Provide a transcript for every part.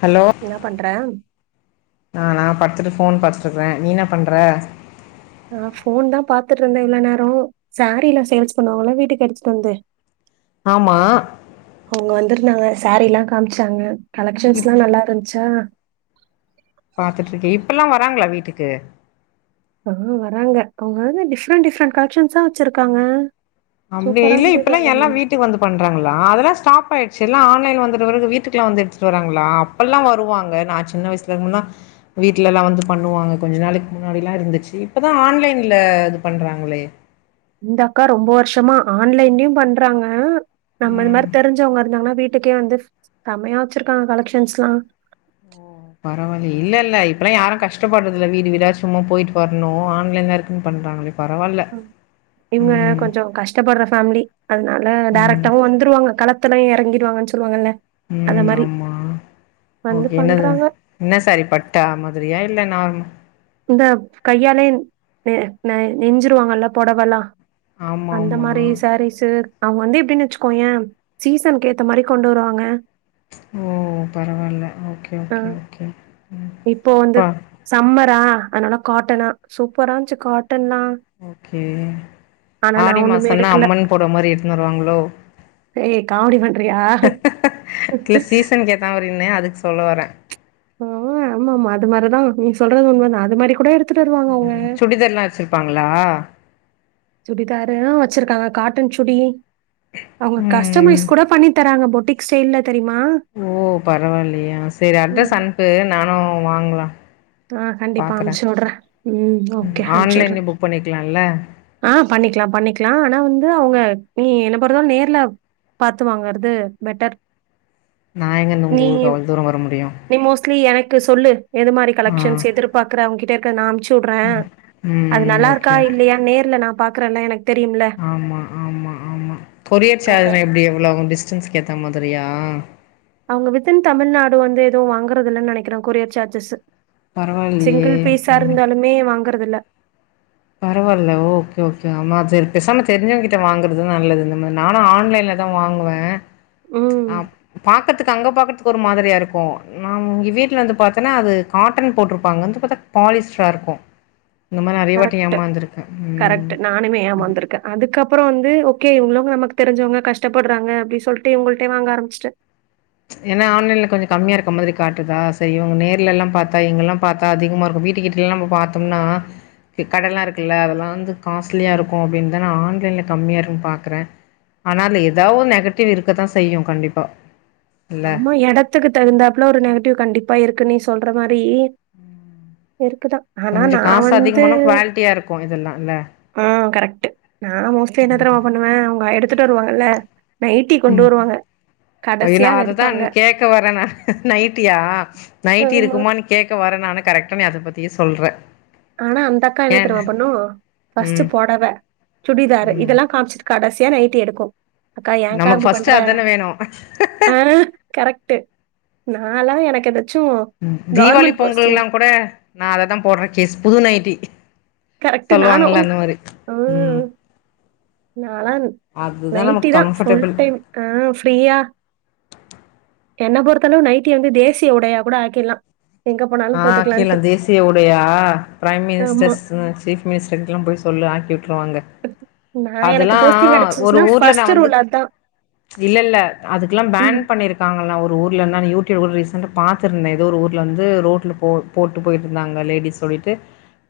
Hello என்ன பண்ற நானா படுத்துட்டு போன் பாத்துட்டுருக்கே நீ என்ன பண்ற ஆ போன் தா பாத்துட்டு இருந்தே இவ்ளோ நேரோ சாரீல சேல்ஸ் பண்ணுவாங்ள வீட்டுக்கு எடுத்துட்டு வந்து ஆமா வந்தாங்க சேரீல்லா காம்ச்சாங்க கலெக்க்ஷன்ஸ்ல்லா நல்லா இருந்ச்சா பாத்துட்டுரக்க இப்பெல்லா வராங்களா வீட் க்கு ஆ வராங்க அவங்க வந்து டிஃப்ரெண்ட் டிஃப்ரெண்ட் கலெக்க்ஷன்ஸா வச்சிருக்காங்க சூப்பரா [unintelligible] இருந்தது இப்பேல்லா எல்லா எல்லாமே. வீட்டுக்கு வந்து பண்றாங்ளா அதெல்லா ஸ்டாப் ஆயிச்சு எல்ல ஆன் ஆன்லைன் வந்த பிறகு வீட்டுக்கெல்லா வந்து எடுத்துட்டு வராங்களா அப்பல்லா வருவாங்க நா சின்ன வயசுலலா இ வீட்லலா வந்து பண்ணுவாங்க கொஞ்சூ நாளைக்கு முன்னாடிலா இருந்துச்சு இப்பதா ஆன்லைன்ல இது பண்றாங்களே இந்த அக்கா ரொம்ப வருஷமா ஆன்லைன்லயு பண்றாங்க நம்ம இந்த ம் மாரி தெரிஞ்சவங்க இருந்தாங்கன்னா வீ வீட்டுக்கே வந்து செம்மையா வச்சிருக்காங்க கலெக்ஷன்ஸ்லா பரவாலயே இல்ல இல்ல இப்பலா யாரு கஷ்டப்படுறதுல வீடு வீடா சும்மா போயிட்டு வரணு ஆன்லைன்ல இருக்குன்னு பண்றாங்களே பரவால்ல [unintelligible] இவங்க ம் கொஞ்சு கஷ்டப்படுற ஃபேமிலி அதனால ம் டேரக்டாவு வந்துருவாங்க கள த்துல இறங்கிறுவாங்க சொல்லுவாங்கள்ள உம் ஆமா வந்து ஓக்கே என்னது பண்றாங்க. என்ன சேரி பட்டா மாதிரியா இல்ல நார்மல் இந்த கையாலே நெ நை நெஞ்சிருவாங்கள்ள பொடவெல்லா ஆமா அந்த ஆமா மாரி சரீசு அவுங்க வந்து எப்டின்னு வெச்சுக்கோயே சீசனுக்கு ஏத்த மாரி கொண்டு வருவாங்க ஓ பரவால்ல ஓக்கே அ ஓக்கே ஓக்கே ம் பா ரா அதனால காட்டனா சூப்பரா இருந்துச்சு கா ஓக்கே ஆனா நா ஆடி ஒண்ணுமே மாசோனா எடுக்கல அம்மன் பொடவ மாரி எடுத்துனு வருவாங்களோ ஏய் காமெடி பண்றியா இல்ல சீசன் கேத்த மாரினே அது சொல்ல வரே ஆமா ஆமா ஆமா அது மாரிதா நீ சொல்றது உண்மை தான் அது மாரி கூட எடு சுடிதர்லா வச்சிருப்பாங்களா சுடிதாரு வச்சிருக்காங்க காட்டன் சுடி அவங்க ம் கஸ்டமைஸ் கூட பண்ணி தராங்க போ ட்டிக் ஸ்டைல்ல தெரியுமா ஓ பரவால்லயே செரி அட்ரஸ் அனுப்பு நானு வாங்கலா ஆஹ் கண்டிப்பா பாக்குறே அனுப்சு விடுற ம் ஓகே அனுப்சு விடுற ஆன்லைன்ல புக் பண்ணிக்கலால்ல ஆஹ் பண்ணிக்கலா பண்ணிக்கலா ஆனா வந்து அவுங்க நீ என்ன போறதாலு நேருல பாத்து வாங்கறது பெட்டர் நா எங்கன்னு நீ உங்க ஊருக்கு அவ்ளோ தூர வர முடியு கு சொல்லு எது மாரி க ஆ லெக்ஷன்ஸ் எதிர்பாக்கற அவுங்கிட்ட இரு க்க நா அனுப்ச் சு வுடுற அது ம் நல்லா இருக்கா ஓகே ஓகே இல்லையா நேருல நா பா க்குற நா எனக் ஆமா ஆமா ஆமா கொரியர் அத சார்ஜ் எப்டி எவ்ளோ வந்ச் கிச்சன்சுக்கு ஏத்த மாதிரியா அவுங்க வித்தின் தமிழ்நாடு வந்து எதுவூ வாங்கறது இல்லன்னு நினைக்கிற கொரியர் சார்ஜஸு பரவாயில்லையே சிங்கிள் பீஸா ம் இருந்தாலுமே வாங்கறது இல்ல பரவால்ல ஓகே ஓகே ஆமா செரி பேசாம தெரிஞ்சவங்க கிட்ட வாங்குறது நல்லது இந்த மா நானு ஆன்லைன்ல தா வாங்குவ ம். ஆம் பாக்கற்த்துக்கு அங்க பாக்கற்த்துக் ஒரு மாதிரியா இருக்கூ நா இங்க வீட்ல வந்து பாத்தனா அது காட்டன் போட்ருப்பாங்க இங்க வந்து பாத்தா பாலிஸ்ட்ராருக்கூ. நம்ம நெறய வாட் ட்டு கரக்ட்டு நானுமே ஏமாந்ருக்க அதுக்கப்றோ வந்து ஒ கே இவுங்களு நமக்கு தெரிஞ்சவங்க கஷ்டப்பட்றாங்க அப்டி சொல்ட்டு இவங்கள்ட்டயே வாங்க ஆரம்பிச்சிட்ட ம்ச் ஏன்னா ஆன்லைன்ல கொஞ்ஜொ கம்மியா இருக்க மாரி காட்டுதா சே இவங்க நேர்லலா பாத்தா இங்கலா பாத்தா அதிகமா இருக்கூ வீட்டு கிட்டல்லா நம்ம பாத்தம்னா க் கடல்லா இருக்குல்ல அதெல்லா வந்து காஸ்ட்லியா இருக்கூ அப்டின்தா நா ஆன்லைன்ல கம்மியா இருன் பாக்குற ஆனா அத்ல ஏதாவ் நெகட்டிவ் இருக்கதா செய்யு கண்டிப்பா இல்ல ஆமா எடத்துக்கு தகுந்தாப்ல ஒரு நெகட்டிவ் கண்டிப்பா இருக்குனே சொ சொல்ற மாரீ இருக்குதா ஆனா கொஞ்சோ நா காசு வந்தூ அதிகமான குவாலிட்டியா இருக்கு இதெல்லா இல்ல ஆ கரெக்ட்டு நா மோஸ்ட்லி என்ன தெருமா பண்ணுவ அவங்க எடு த்துட்டு வருவாங்கல்ல நைட்டி கொண்டு வருவாங்க கடசியா அதெடுத் தா கேக்க வர்ர நா நைட்டியா நைட்டி ஆமா. இருக்குமானு கேக்க வர்ரனா ஆனா கரெக்டா நீ அத பத்தியே சொல்ற ஆனா அந்த அக்கா என்ன ஏன் தெருமா பண்ணூ பர்ஸ்ட் ம் புடவ சுடிதாரு ம் இதெல்லா காம்ச்சுட் கடசி யா நைட்டி எடுக்கூ அக்கா ஏன்க்கா நமக்கு இப்டி ஃபர்ஸ்ட் பண்ற அதான வேணு ஆஹ் கரெக்ட்டு நா எல்லா எனக்கெது தீவாளி பொங்கல் லாங் குட நா அததா போட்ற கேஸ் புதுநைட்டி கரெக்ட்டு நானும். சொல்லுவாங்கள்ள அந்த மாரி ம் நாலான் அதுதா நமக்கு நைட்டிதா ஃபுல் கம்ஃபர்டபிள் டைம் ஆஹ் ஃப்ரிய்யா என்ன பொறுத்தளவு நைட்டிய வந்து தேசிய உடையா கூட ஆக்கிட்லா ஆ ஆக்கிலா தேசிய உடையா ப்ரைம் ஆமா மினிஸ்டர்ஸ் சீஃப் மினிஸ்டர்ட்லா பொய் சொல்லு ஆக்கி ட்றுவாங்க நான் எனக்கு அதுல்லா போஸ்டிங் ஒரு கிடைச்சிச்சுன்னா ஊர்ல நா ஃபர்ஸ்ட் வந்து ரூல் அதான் இல்லல்ல அதுக்குலா பேன் ம் பண்ணிருக்காங்கலா ஒரு ஊர் இல்ல நா யூடியூபு ரீசன்ட்டா பாத்துருந்தே ஏதோ ஒரு ஊர்லந்து ரோ [unintelligible] போ போட்டு பொயிட்டுந்தாங்க லேடிஸ் சொல்லிட்டு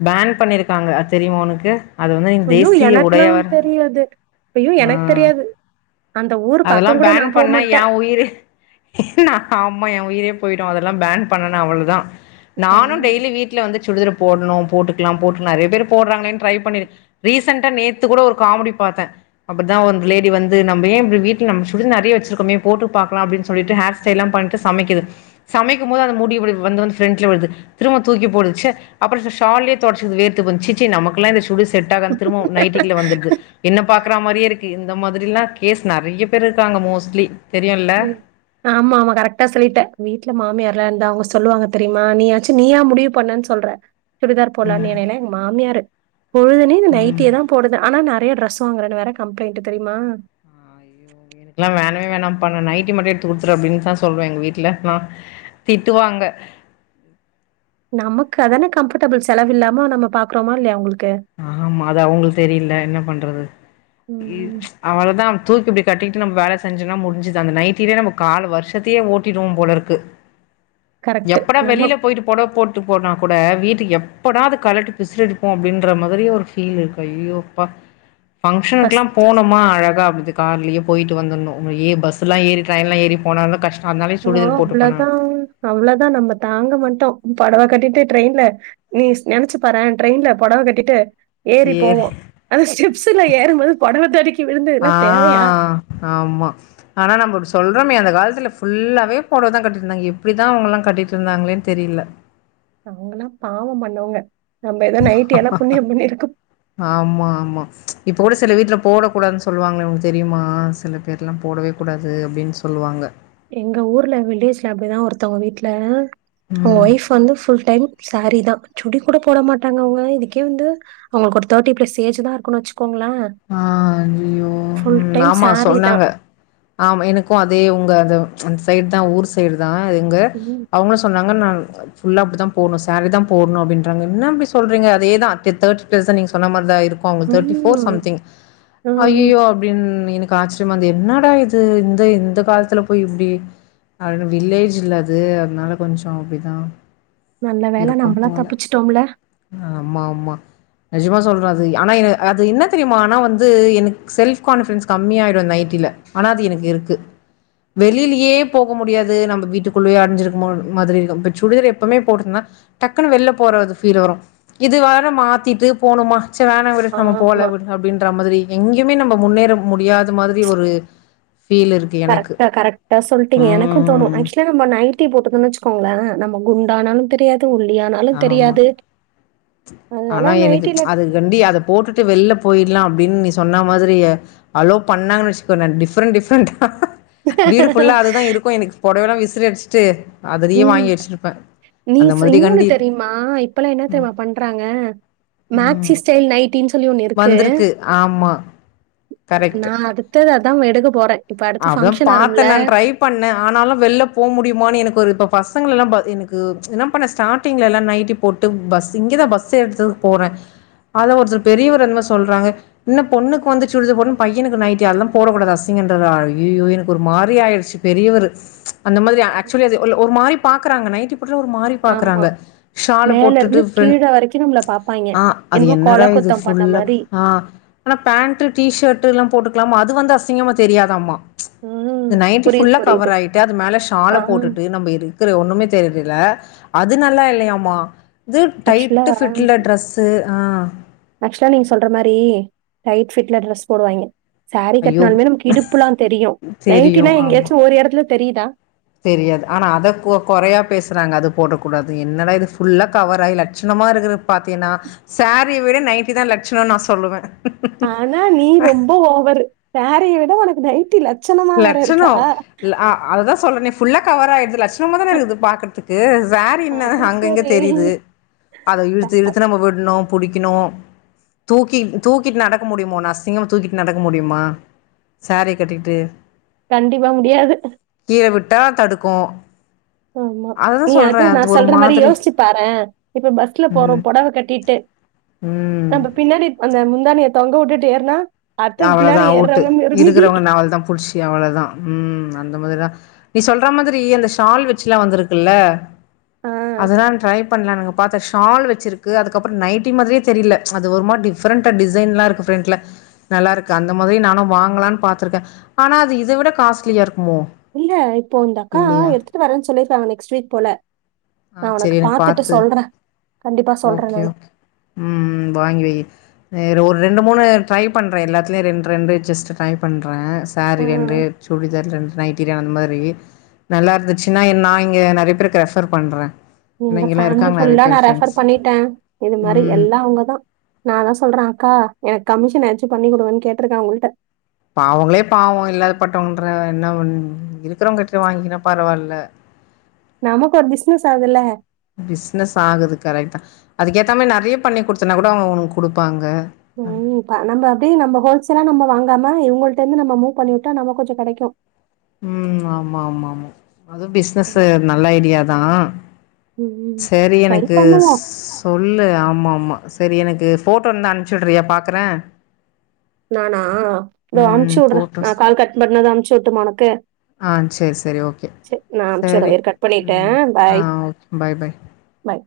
பேன் பண்ணிருக்காங்க அது தெரியுமா ஒனக்கு? அது வந்து ஐயோ தேசிய எனக்கெல்லாம் உடையவர் தெரியாது ஐயோ எனக்கு ஆஹ் தெரியாது அந்த ஊர் அதல்லா பக்கம் கூட பேன் நான் போக பண்ணா ஏ மாட்டேன் உயிரு நா ஆம்மா ஏன் உயிரே பொயி அதெல்லாம் பேன் பண்னன அவ்வொதா ஆ. நானூ டெய்லி வீட்ல வந்து சுடிதரு போட்ணோ போட்டுக்லா போட்டு நெறைய பேரு போடுறாங்கனேனு ட்ரைப் பண்ணி ரீசன்ட்டா நேத்து கூட ஒரு காமெடி பாத்தே அப்புட்தா ஒரு லேடி வந்து நம்ப ஏ வீட்ல நம் சுடிர் நெறைய்ய வச்சிருக்கமே போட்டூ பாக்லாம் அப்டின் சொல்லிட்டு ஹேர் ஸ்டைல்லா பண்ணிட்டு சமைக்குது. சமைக்கும்போது அந்த முடி விழு வந்து வந் ஃப்ரன்ட்ல விழ்து. திரும்பவு தூக்கி போடு ச்ச அப்றோ ஷல்லயே தொடச்சிக்குது வேர்த்துபோது சீச்சீ நமக்குலா இந்த சுடு செட் ஆகன் திரும்பவும் நைட்டிக்குல்ல வந்துர்து என்ன பாக்றா மாரியேருக் இந்த மாதிரில்லா கேஸ் நெறைய்ய பேர் இருக்காங்க மோஸ்ட்லி தெரியுல்ல உஹ்ம் ஆமா ஆமா கரெக்டா சொல்லிட்ட வி ட்டுல மாமியார்ல்லா இருந்தா அவங்க சொல்லுவங்க தெரியும்மா நீயாச்சு நீயா முடிவு பண்ண சொல்ற சுடிதார் போடலானு ம் நியரே மாம்மியாரு பொழுதுனேனு ம் நைட்டியதா போடுதுவே ஆனா நறைய ட்ரெஸ் [unintelligible] வேற கம்ப்ளைன்ட் தெரியுமா இதுக்குல்லா வெனவே வேணாப்ப நா நைட்டி மட்டு எடுத்து குடுத்துறு அப்பிடிந்தா சொல்றே எங்க வீட்டுல நா திட்டுவாங்க நமக்கு அதானே கம்ஃபடபுல் செலவில்லம நம்ம பாக்குறோமா இல்லையா அவுங்களுக் ஆமா அது அவங்களு தெரியல என்ன பண்றது லீ ம் அவளதா தூக்கி இப்டி கட்டிடு நம்ம வேல செஞ்ஜொனா முடிஞ்ஜுது அந்த நைட்டில நம்ம கால வருஷத்தையே ஓட்டிடுவோ போலருக்கு கரெக்ட். எப்படா நம்ம வெளியில போயிட்டு பொடவபொட் ட்டு போனா கூட வீடிக்கி எப்படாது கலடி பிஸ்லடிபோ அப்டின்னு ன்ற மாதிரி ஒரு ஃபீல் இருக்கு ஐஐயோப்பா ஃபங்க்ஷனுக்லா ஃபர்ஸ்ட் போணொமா அழகா அந்து கார்லயே போயிட்டு வந்துனு ஏய் பஸ்லா ஏறி ட்ரைன்லா ஏறி போனான கஷ்ட் ஆஹ் அவ்ளோ தா அவளோதா நம்ம தாங்க மட்டோ போடவா கட்டிடு ட்ரெயின்ல நீஸ் நெனைச்சு பாறே ட்ரெயின்ல போடவ கட்டிடு ஏறி போவோ ஆ ஸ்டெப்ஸுல்ல ஏறும்போது போடவா தடிக்கி விழுந்து இதல்லா ஆ தேவையா சிவமி அந்த காலத்துல ஃபுல்லாவே போடவதா கட்டிடு இருந்தாங்க எப்டிதா அவுங்கலா கட்டிடு இருந்தாங்களே தெரில அவுங்கன பாவொ பண்ணவங்க நம்ம ஏதோ நைட்டி எல்லாம் புண்ணியம் பண்ணியிருக்கோம். ஆம்மா ஆமா இப் போலீஸ்சேல்ல வீட்ல போடக்கூடான்னு சொல்லுவாங்க இவுங்க தெரியுமா சில பேர்லா போடவே கூடாது அப்டின்னு சொல்லுவாங்க எங்க ஊர்ல விலேஜ்ல அப்டிதா ஒருத்தவங்க வீட்ல ஓ ம் ஒய்ஃப் வந்து ஃபுள் டைம் சாரி தா சுடி கூட போட மாட்டாங்க அவுங்க இதுகே வந்து அவுங்க கோத்தவாடி [unintelligible] ஆஆ ஐஐயோ ஃபுல் ம் டைம் ஆமா சாரி சொன்னாங்க தான். ஆம எனக்கு அதே உங்க அது அன் சைட் தா ஊர் சயிரு தா எங்க ம். அவங்களு சொல்றாங்க நான் ஃபுல்லா அப்டிதா போணு சாரி தா போட்ணு அப்டின்றாங்க என்ன அப்டி சொல்றீங்க அதேதா [unintelligible] நீங்க சொன்ன மாரி தா ஆயிருது அவங்க தேர்ட்டி போர்ஸ் ம். சம்திங் ம். ஐயயோ அப்டின்னு எனக் கு ஆச்ரிமா இருந்து என்னடா இது இந்த இந்த காலத்துல போய் இப்டி அட வில்லேஜ்ல அது அதனால கொஞ்ச அப்டிதா நல்ல வேல இருக்கும் நம்பலா போல தப்பிச்சிட்டோம்ல நெஜமா சொல்றே அது ஆனா அது என்னா த்ரியமா ஆனா வந்து எனக்கு செல்ஃப் கான்பிடன்ஸ் கம்மியாயிடு நைட்டில ஆனா அது எனக்கு இருக்கு வெளிலியே போக முடியாது நம்ப வீட்டுக்குள்ளே அடஞ்சிருக்மார் மாதிரி நாம சுடிதர் எப்பமே போட்டிந்தா டக்குன்னு வெளியில போறது ஃபீல் வரும் இது வர மாத்திட்டு போணுமா சர் வேணா விடு நாம போல ஆமா. வி ன்ற மாதிரி எங்கேயுமே நம்ம முன்னேற முடியாத மாதிரி ஒரு ஃபீல் இருக்கு எனக்கு. கரெக்டா கரெக்டா சொல்டீங்க எனக்கும் தோணும் ம். ஆக்சுவலா நம்ம நைட்டி போட்டுதுன்னு வச்சுக்கோங்களா நம்ம குண்ட ஆனாலும் தெரியாது ஒல்லியா ஆனாலும் ஆமா. தெரியாது அதனால ஆனா எனக்கு நைட்டில அது கண்டி அதை போட்டுட்டு வெளில போயிடலாம் அப்படின்னு நீ சொன்ன மாதிரி அலோவ் பண்ணா வச்சுக்கோ நா டிஃப்ரெண்ட் டிஃப்ரெண்ட்டா வீடு ஃபுல்லா அதுதா இருக்கு எனக்கு பொடவல்லா வி அசரிடிச்சட்டு உம் நீஸ் மாதிரி இன்னொ ஒன்னு கண்டி தெரியுமா இப்பல்லா என்ன தெரியுமா பண் றாங்க ம் மேக்சி ஸ்டைல் நைட்டின் சொல்லி ஒண்ணு இருக்கு வந்திருக்கு ஆமா நான் அடுத்தத அ தான் வடுக்கு போறேன் இப்ப அடுத்து அப்பதான் ஃபங்ஷன் வரும்ல. பாத்தேன் நான் ட்ரை பண்ணேன் ஆனாலும் வெளில போ முடியுமான்னு எனக்கு ஒரு இப்ப பசங்களல்லா ப எனுக்கு என்ன பண்ண ஸ்டாடிங்ல எல்லா நைட்டி போட்டு பஸ் இங்கதா பஸ் எடுத்ததுக் போறே அத ஒருத்ரு பெரியவரு என்மோ சொல்றாங்க இன்னு பொண்ணுக் வந்து சுடிதா போணு பையனுக்கு நைட்டி அதல்லா போடக்கூடாது அசிங் [unintelligible] அய்யயோ எனக்கு ஒரு மாதிரி ஆயிடுச்சு பெரியவர் அந்த மாதிரி ஆக்சுவலி ஒரு மாதிரி பாக்றாங்க நை அப்படி ஒரு மாதிரி ஆமா. பாக்குறாங்க. ஷாலை போட்டுட்டு மேலருந்து ஃபிரண் கீழ வரைக்கும் நம்மள பாப்பாய்ங்க. அ அது என்னமோ என்னடா கோலா இது குத்தம் பண்ண ஃபுல்லா மாரி. ஆனா பேண்ட், டீசர்ட் எல்லாம் போட்டு ல அது வந்து அசிங்கம் தெரியாதம்மா ம். இந்த நைன்ட்டி புரியுது, ஃபுல்லா புரியுது. கவர் ஆயிட்டு அது மேல ஷால ஆ. போட்டுட்டு நம்ம இருக்கிற ஒண்ணுமே தெரியலல அது நல்லா இல்லையமா இது டைட்டு ஆக்சுவலா ஃபிட்ல ட்ரெஸ்ஸு ஆஹ் ஆக்சுவலா நீங்க சொல்ற மாரி டைட் ஃபிட்ல டிரரெஸ் போடுவாங்க சாரீ ஐயோ! கட்டினாலுமே நமக்கு இடுப்புலாம் தெரியும் நைட்டினா தெரியும். ஆமா. எங்கயாச்சும் ஒரு இடத்துல தெரியுதா தெரியாது ஆனா அத குறையா பேசுறாங்க அது போடக்க கூடாது என்னடா இது ஃபுல்லா கவர் ஆயி லட்சணமா இருறது பாத்தீங்கன்னா சாரீ விட நைட்டி தான் லட்சணம் நான் சொல்லுவேன் ஆனா நீ ரொம்ப ஓவரு சரீய விட உனக்கு நைட்டி இல லட்சணம் ல அதுதான் சொல்றே ஃபுல்லா கவர் ஆயிருதுலாச் த்தமா தான இருக்குது பாக்கறதுக் [unintelligible] வேறு என்ன அது அங்கங்க சரி. தெரியுது அத இழுத்து இழுத்து நம்ம விடணும் புடிக்கணு தூக்கி தூக்கிட்டு நடக்க முடியுமா உன்ன அசிங்கமா தூக்கிட்டு நடக்க முடியுமா சாரி கட்டிட்டு கண்டிப்பா முடியாது கீழ விட்டா தடுக்கு ஆமா அததா நீ சொல்றே அதுவு நா அது ஒரு சொல்ற மாரி மாதிரி யோசிச்சு பாறே இப்ப பஸ்ல போறோ ம் பொடவ கட்டிட்டு ம் நம்ம பின்னாடி அந்த முந்தாணய தொங்க விட்டுட்டு ஏறுனா அடுத்தது அவள தா பின்னாடி அவுட்டு ஏறுறவங்க ஒரு மிதி. இருக்கறவங்க அவளதா புடிச்சி அவளதா உம் அந்த மாதிரி தா நீ சொல்ற மாதிரி அந்த ஷால் வெச்சுலா வந்திருக்குல்ல ஆ. அதுதா ட்ரை பண்லா நா பாத்தே ஷால் வச்சிருக்கு அதுக்கப்பறோ நைட்டி மாதிரியே தெரியல அது ஒரு மாரி டிஃப்ரென்ட்டா டிசைன்லா இருக்கு ஃப்ரண்ட்ல நல்லா இருக்கு அந்த மாதிரி நானு வாங்கலான்னு பாத்திருக்க ஆனா அது இத விட காஸ்ட்லியா இருக் இல்ல இப்போ இந்த அக்கா எடுத்துட்டு வரேன்னு சொல்லியிருக்கங்க நெக்ஸ்ட் வீக் போல ஆ நா உனக்கு சரி எனக்கு பாத்துட்டு பாத்து சொல்றே ஓகே ஓகே உம் வாங்கி வை ஒரு ரெண்டு மூணு ட்ரை பண்றே எல்லாத்துலையு ரெண்டு ரெண்டு ஜஸ்ட்டு ட்ரை பண்றே ஆ சாரி ரெண்டு சுடிதர் ரெண்டு நைட் டிரியா அந்த மாரி நல்லா இருந்துச்சுன்னா நா இங்க நெறைய பேருக்கு ரெஃபர் பண்றே உங்க பேமிலி ஃபுல்லா நா ரெஃபர் பண்ணி பண்ணிட்டே இந்த மாரி ம். எல்லா அவங்கதா நா தா சொல்றே அக்கா எனக்கு கமிஷனயாச்சு பண்ணி கொடுங்கன்னு கேட்டிருக்கே அவங்கிட்ட பா அவங்களே பாவோ இல்லாத பட்டவங்கன்ற என்ன இருக்கிறவங்க கிட்ட வாங்கிகிற பரவால்ல நமக்கு ஒரு பிசினஸ் ஆதுல்ல அதுக் ஏத்த மாரி நெறைய பண்ணி குடுத்தன்னா கூட அவங்க உனக் குடுப்பாங்க உம் ப நம்ப அப்டியே நம்ம ஹோல்சேலா நம்ம வாங்காம் இவங்ள்கட்ட இருந்து நம்ம மூவ் பண்ணி விட்டா நம்ம கொஞ்ச கெடைக்கு உம் ஆமா ஆமா ஆமா அதுவு ம், பிசினஸு நல்ல ஐடியா தா ம். சரி ட்ரை எனக்கு சொ பண்ணுவோம். சொல்லு ஆமா ஆமா சரி எனக்கு போட்டோ இருந்தா அனுப்ச்சிவிடுரைய பாக்குற நானா இதோ அனுப்ச்சிவிடுற நா கால் கட் பண்ணது அனுப்ச்சு விட்டுமா உனக்கு ஆஹ் சரி சரி ஓகே சரி நான் சரி அனுப்பிச்சுடுறேன். இரு கட் ம் பண்ணிட்டேன். ஆ பாய். ஓகே பாய் பாய் பாய்.